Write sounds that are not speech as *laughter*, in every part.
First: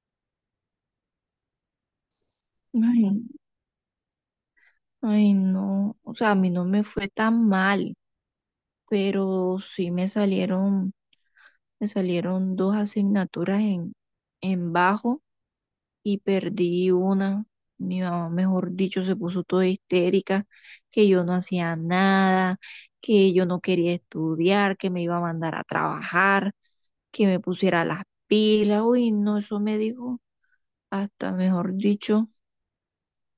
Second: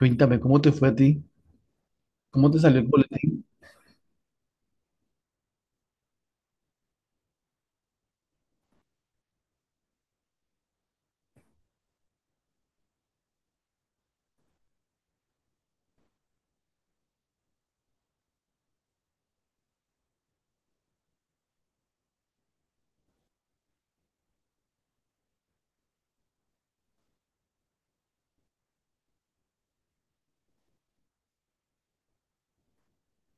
Cuéntame, ¿cómo te fue a ti? ¿Cómo te salió el Ay, boletín? ay, no, o sea, a mí no me fue tan mal, pero sí me salieron dos asignaturas en bajo y perdí una. Mi mamá, mejor dicho, se puso toda histérica, que yo no hacía nada, que yo no quería estudiar, que me iba a mandar a trabajar, que me pusiera las pilas. Uy, no, eso me dijo hasta, mejor dicho,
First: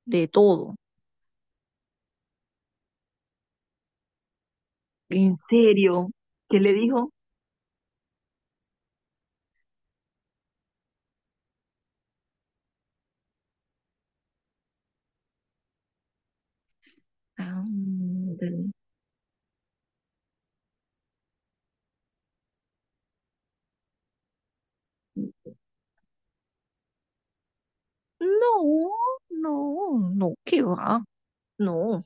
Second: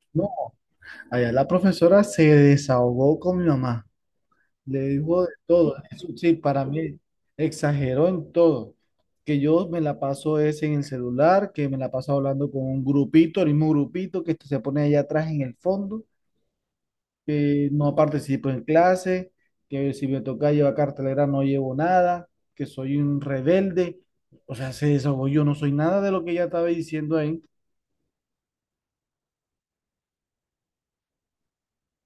de No, todo. allá la profesora se desahogó con mi mamá. Le dijo de ¿En todo. serio? Eso sí, ¿Qué para le mí dijo? exageró en todo. Que yo me la paso es en el celular, que me la paso hablando con un grupito, el mismo grupito que se pone allá atrás en el fondo, que no participo Ándale. en clase, que si me toca llevar cartelera no llevo nada, que soy un rebelde. O sea, se desahogó. Yo no soy nada de lo que ella estaba diciendo ahí. No, no, no, qué va, no.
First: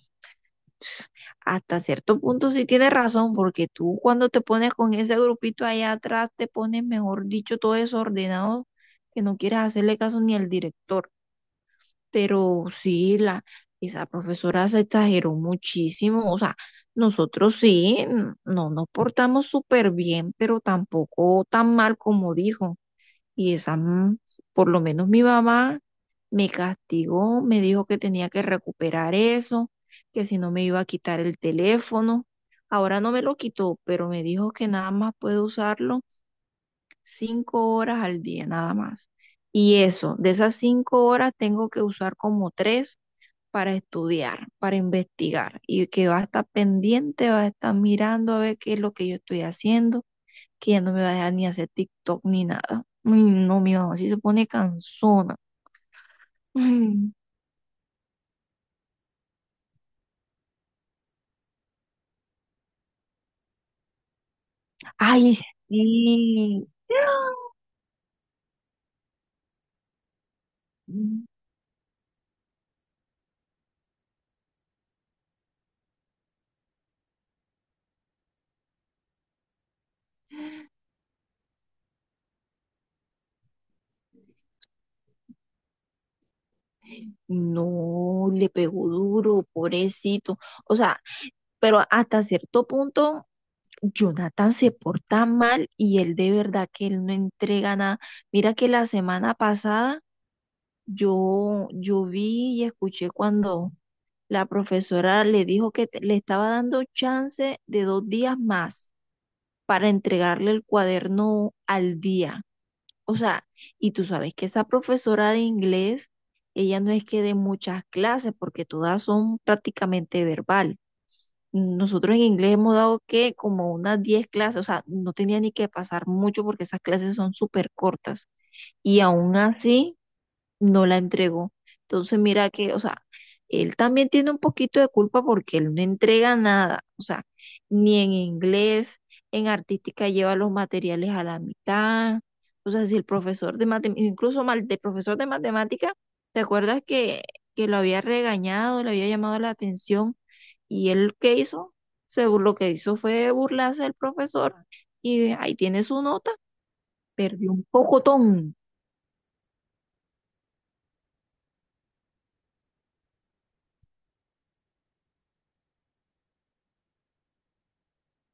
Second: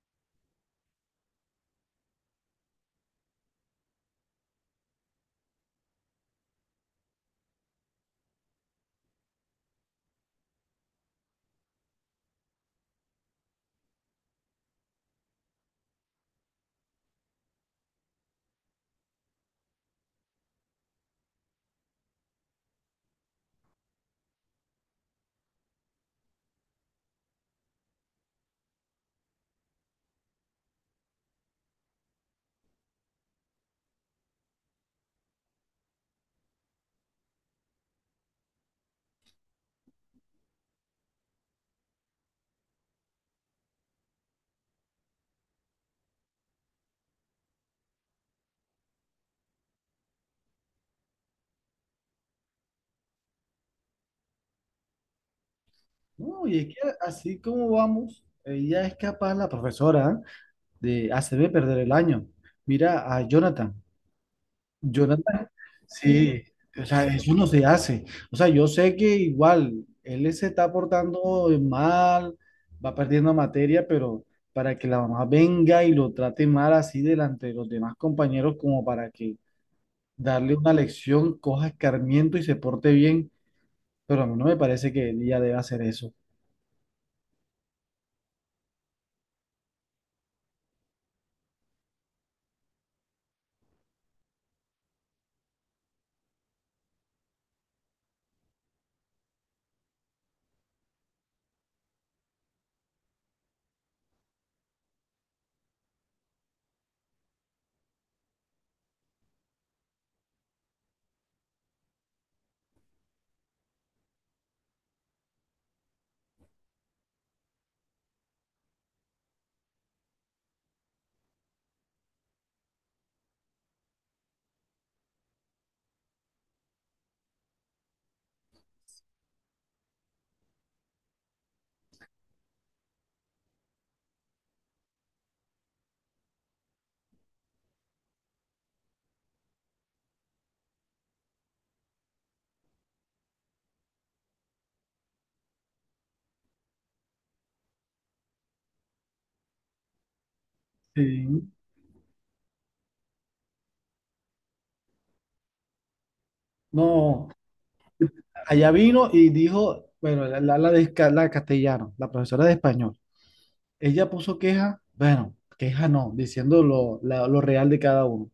Hasta cierto punto sí tienes razón, porque tú cuando te pones con ese grupito allá atrás, te pones, mejor dicho, todo desordenado, que no quieres hacerle caso ni al director. Pero sí, esa profesora se exageró muchísimo. O sea, nosotros sí, no nos portamos súper bien, pero tampoco tan mal como dijo. Y esa, por lo menos mi mamá me castigó, me dijo que tenía que recuperar eso, que si no me iba a quitar el teléfono. Ahora no me lo quitó, pero me dijo que nada más puedo usarlo 5 horas al día, nada más. Y eso, de esas 5 horas tengo que usar como tres para estudiar, para investigar, y que va a estar pendiente, va a estar mirando a ver qué es lo que yo estoy haciendo, que ya no me va a dejar ni hacer TikTok ni nada. Uy, no, mi mamá sí se pone cansona. No, y es que *laughs* así como vamos, ella es capaz, la profesora, de hacerme perder el año. Mira a Jonathan. Ay, sí. Jonathan, sí, o sea, eso no se hace. O sea, yo sé que igual él se está Mm. portando mal, va perdiendo materia, pero para que la mamá venga y lo trate mal así delante de los demás compañeros, como para que darle una lección, coja escarmiento y se porte bien, pero a mí no me parece que ella deba hacer eso. No, le pegó duro, pobrecito. O sea, pero hasta cierto punto, Jonathan se porta mal y él de verdad que él no entrega nada. Mira que la semana pasada yo vi y escuché cuando la profesora le dijo que le estaba dando chance de 2 días más para entregarle el cuaderno al día. O sea, y tú sabes que esa profesora de inglés, ella no es que dé muchas clases porque todas son prácticamente verbal. Nosotros en inglés hemos dado que como unas 10 clases, o sea, no tenía ni que pasar mucho porque esas clases son súper cortas. Y aún así, no la entregó. Entonces, mira que, o sea, él también tiene un poquito de culpa porque él no entrega nada, o sea, ni en inglés, en artística lleva los materiales a la mitad. O sea, si el profesor de matemáticas, incluso mal, de profesor de matemática, ¿te acuerdas que lo había regañado, le había llamado la atención? Y él, ¿qué Sí. hizo? Lo que hizo fue burlarse del profesor y ahí tiene su nota, No, perdió un pocotón. allá vino y dijo, bueno, la castellano, la profesora de español, ella puso queja, bueno, queja no, diciendo lo real de cada uno.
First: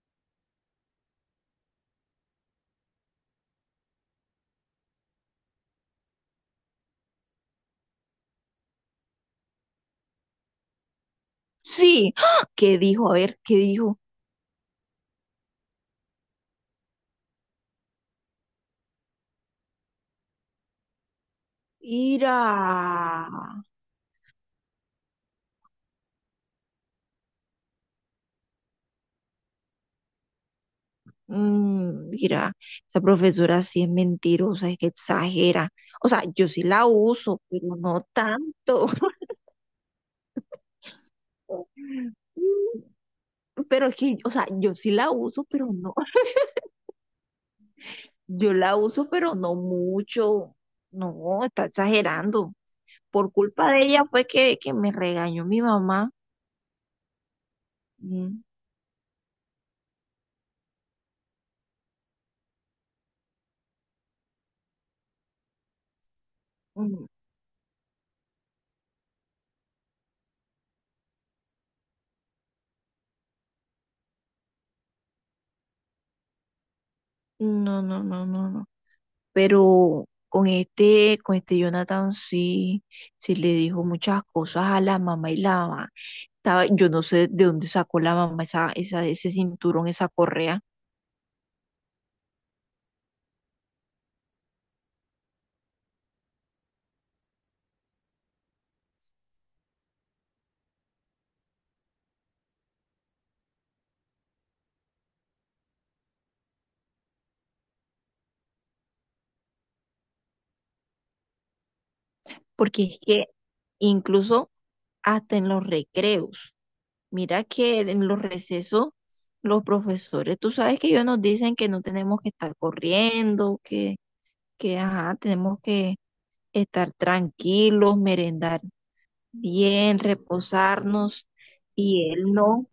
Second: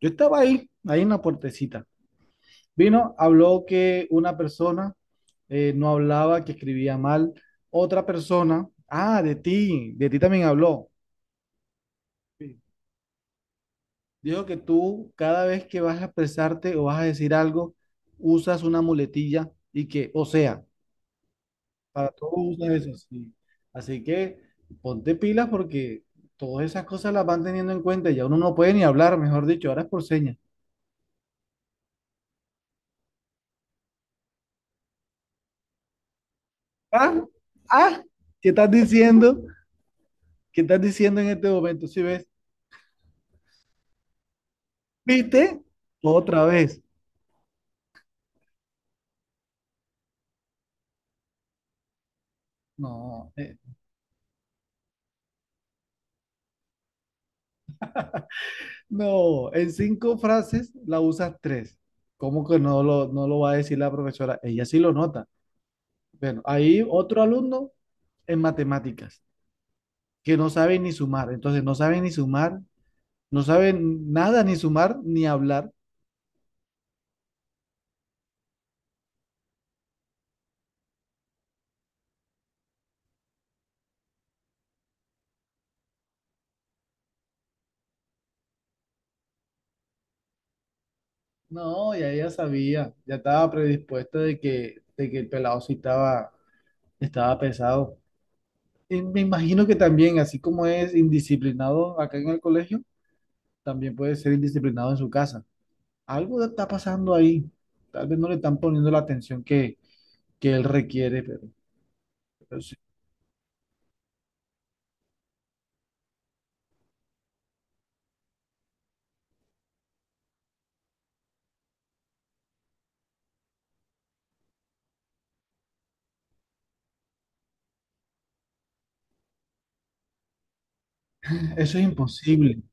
Yo estaba ahí en la puertecita. Vino, habló que una persona no hablaba, que escribía mal. Otra persona, de ti también habló. Sí, ¡ah! Sí. ¿Qué dijo? A ver, ¿qué dijo? Dijo que tú cada vez que vas a expresarte o vas a decir algo, usas una muletilla y que, o sea, para todo Mira, usa eso, sí. Así que ponte pilas porque todas esas cosas las van teniendo en cuenta. Ya uno no puede ni hablar, mejor dicho, ahora es por señas. Mira, esa profesora sí es mentirosa, es que exagera. O sea, yo sí la Ah, uso, pero no ah, ¿Qué estás tanto. diciendo? ¿Qué estás diciendo en este momento? Si *laughs* ves, Mm. Pero es que, o sea, yo sí la uso, ¿viste? pero no. *laughs* Otra vez. Yo la uso, pero no mucho. No, está exagerando. Por No, culpa de ella fue que me regañó mi mamá. Mm, no, en cinco frases la usas tres. ¿Cómo que no lo va a decir la profesora? Ella sí lo nota. Bueno, hay mm, otro alumno en matemáticas que no sabe ni sumar. Entonces, no sabe ni sumar. No sabe nada, ni sumar, ni hablar. No, no, no, no, no, pero con este Jonathan sí, sí le dijo muchas cosas a la mamá y la mamá. Estaba, yo no sé de dónde sacó la mamá ese cinturón, esa correa, No, ya ella sabía, ya estaba predispuesta de que el pelado sí estaba, estaba pesado. Y me imagino que también, así como es indisciplinado acá en el colegio, también puede ser indisciplinado en su casa. Algo está pasando ahí. Tal vez no le están poniendo la atención que él requiere, pero sí, porque es que incluso hasta en los recreos, mira que en los recesos, los profesores, tú sabes que ellos nos dicen que no tenemos que estar corriendo, que ajá, tenemos que estar tranquilos, merendar bien, reposarnos eso es y él imposible. no,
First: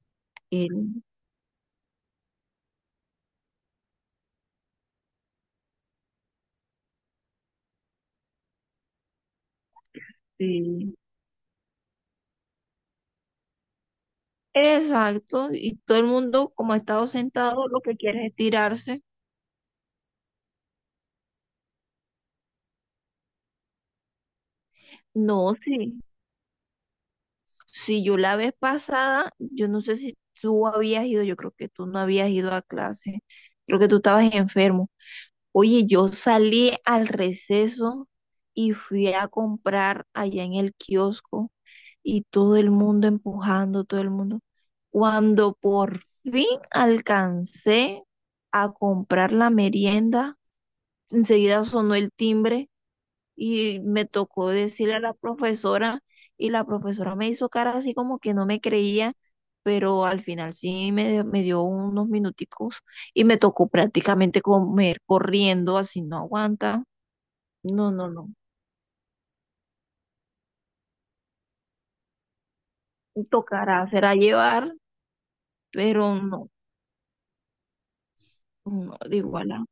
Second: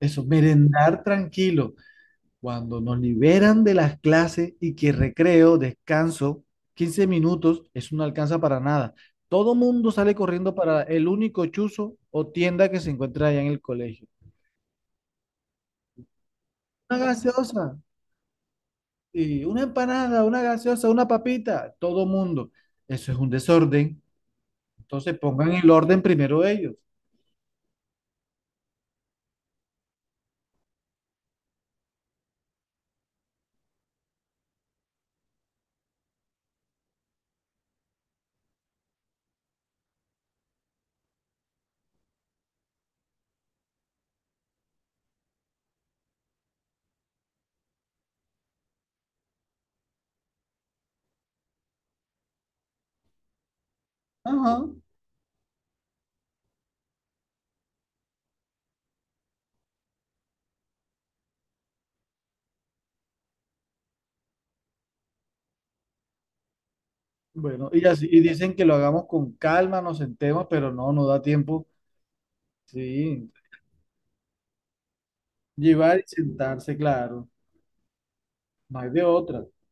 Eso, él, merendar tranquilo. Cuando nos liberan de las clases y que recreo, descanso, 15 minutos, eso no alcanza para nada. Todo mundo sale corriendo para sí. el único chuzo o tienda que se encuentra allá en el colegio. Exacto, y todo el mundo como ha Una estado sentado gaseosa, lo que quiere es tirarse. y una empanada, una gaseosa, una papita, todo mundo. Eso es un desorden. Entonces pongan No, el sí, orden primero ellos. si yo la vez pasada, yo no sé si tú habías ido, yo creo que tú no habías ido a clase, creo que tú estabas enfermo. Oye, yo salí al receso y fui a comprar allá en el kiosco y todo el mundo empujando, todo el mundo. Cuando por fin alcancé a comprar la merienda, enseguida sonó el timbre y me tocó Ajá. decirle a la profesora y la profesora me hizo cara así como que no me creía, pero al final sí me dio unos minuticos y me tocó prácticamente comer corriendo, así no aguanta. Bueno, y No, así no, y no. dicen que lo hagamos con calma, nos sentemos, pero no, no da tiempo. Sí, Tocará, será llevar, llevar pero y no, sentarse, claro, no hay no, de de otra. igual.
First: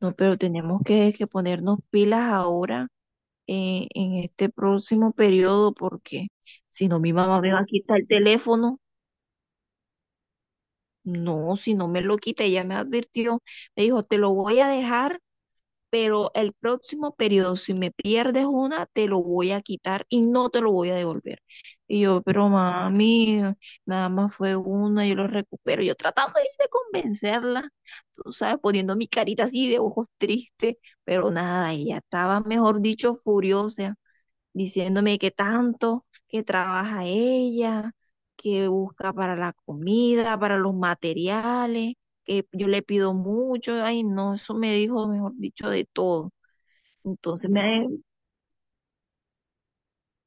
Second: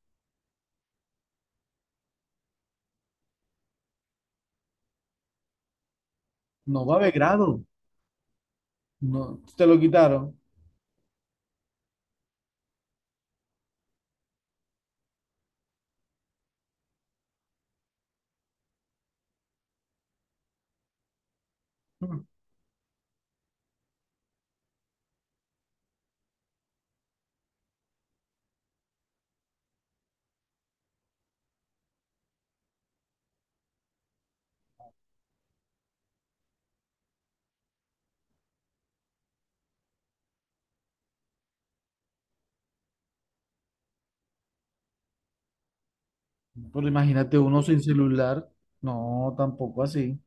No, pero tenemos que ponernos pilas ahora en este próximo periodo porque No si va a no haber mi mamá grado. me va a quitar el teléfono. No, te lo quitaron. No, si no me lo quita, ella me advirtió. Me dijo, te lo voy a dejar pero el próximo periodo, si me pierdes una, te lo voy a quitar y no te lo voy a devolver. Y yo, Mm. pero mami, nada más fue una, yo lo recupero. Yo tratando ahí de convencerla, tú sabes, poniendo mi carita así de ojos tristes, pero nada, ella estaba, mejor dicho, furiosa diciéndome que tanto, que trabaja ella, que busca para la comida, para los materiales, que yo le pido mucho, ay no, eso me dijo, mejor dicho, de todo. Pero imagínate Entonces uno sin me, celular. No, tampoco así.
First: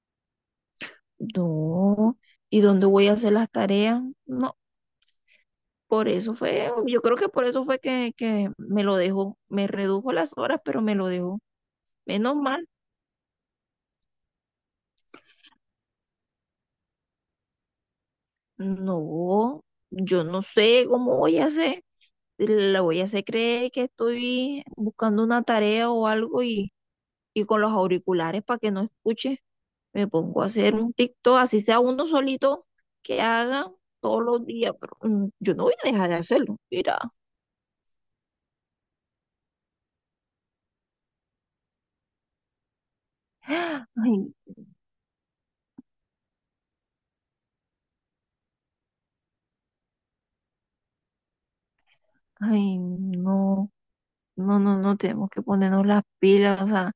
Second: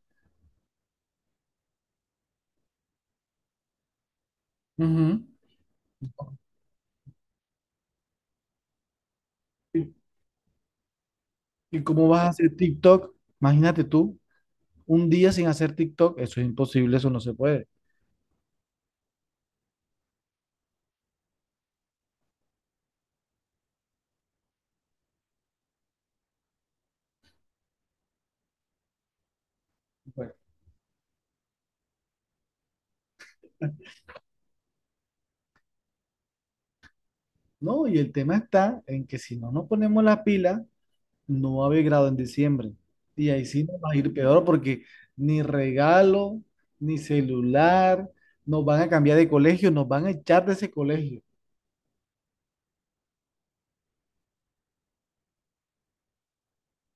no, ¿y dónde voy a hacer las tareas? No, Ujú. por eso fue, yo creo que por eso fue que me lo dejó, me ¿Y, redujo las horas, pero me lo dejó. y cómo vas a Menos hacer mal, TikTok? Imagínate tú, un día sin hacer TikTok. Eso es imposible, eso no se puede. no, yo no sé cómo voy a hacer. La huella se cree que estoy buscando una tarea o algo y con los auriculares para que no escuche, me Bueno, pongo a hacer un TikTok, así sea uno solito que haga todos los días, pero yo no voy a dejar de hacerlo, mira, no, y el tema está en que si no nos ponemos las pilas no va a haber grado en diciembre. Y ahí sí nos va a ir ay, peor porque ni regalo, ni celular, nos van a cambiar de colegio, nos van a echar de ese colegio. ay, no. No, no, no, tenemos que ponernos las pilas, o sea,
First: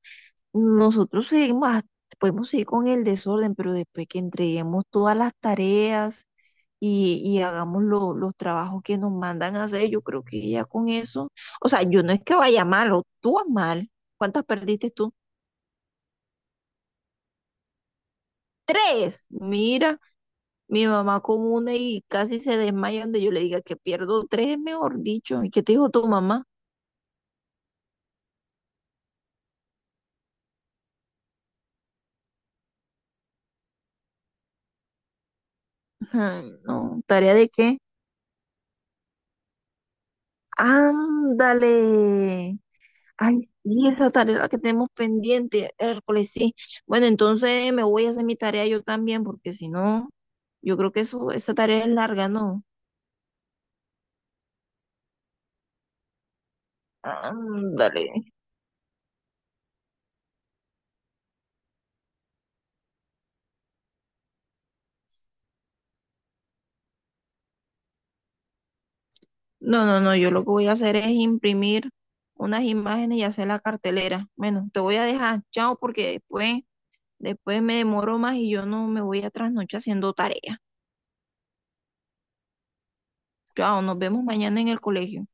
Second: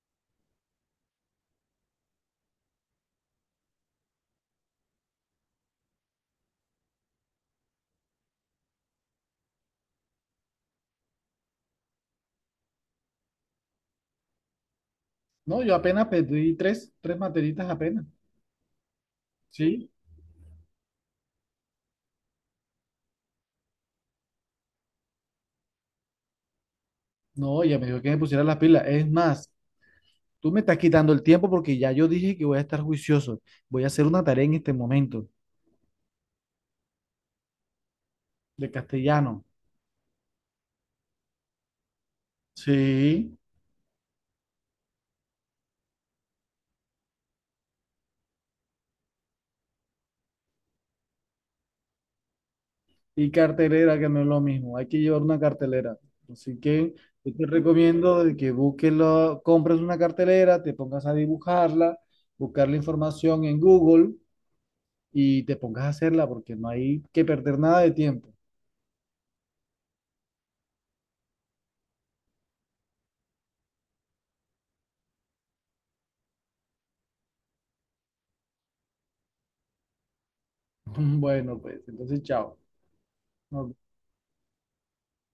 nosotros seguimos, podemos seguir con el desorden, pero después que entreguemos todas las tareas, y hagamos los trabajos que nos mandan a hacer. Yo creo que ya con eso, o sea, yo no es que vaya mal, o tú vas mal. ¿Cuántas perdiste tú? No, yo apenas pedí tres, tres materitas apenas. Tres. Sí. Mira, mi mamá con una y casi se desmaya donde yo le diga que pierdo tres, mejor dicho. ¿Y qué te dijo tu mamá? No, ella me dijo que me pusiera las pilas. Es más, tú me estás quitando el tiempo porque ya yo dije que voy a estar juicioso. Voy a hacer una tarea en este momento *laughs* Ay, no, ¿tarea de qué? de castellano. Ándale. Sí. Ay, sí, esa tarea es la que tenemos pendiente, Hércules, sí. Bueno, entonces me voy a hacer mi tarea yo también, porque si no, yo creo que eso, esa tarea es larga, ¿no? Y cartelera, que no es lo mismo. Hay que llevar una cartelera. Así que yo te Ándale. recomiendo de que busques, compres una cartelera, te pongas a dibujarla, buscar la información en Google y te pongas a hacerla porque no hay que perder nada de tiempo. No, no, no, yo lo que voy a hacer es imprimir unas imágenes y hacer la cartelera. Bueno, te voy a dejar, chao, porque después, después me demoro más y yo no me voy a trasnochar haciendo tarea. *laughs* Bueno, pues entonces, chao. No Chao, nos vemos mañana en el colegio.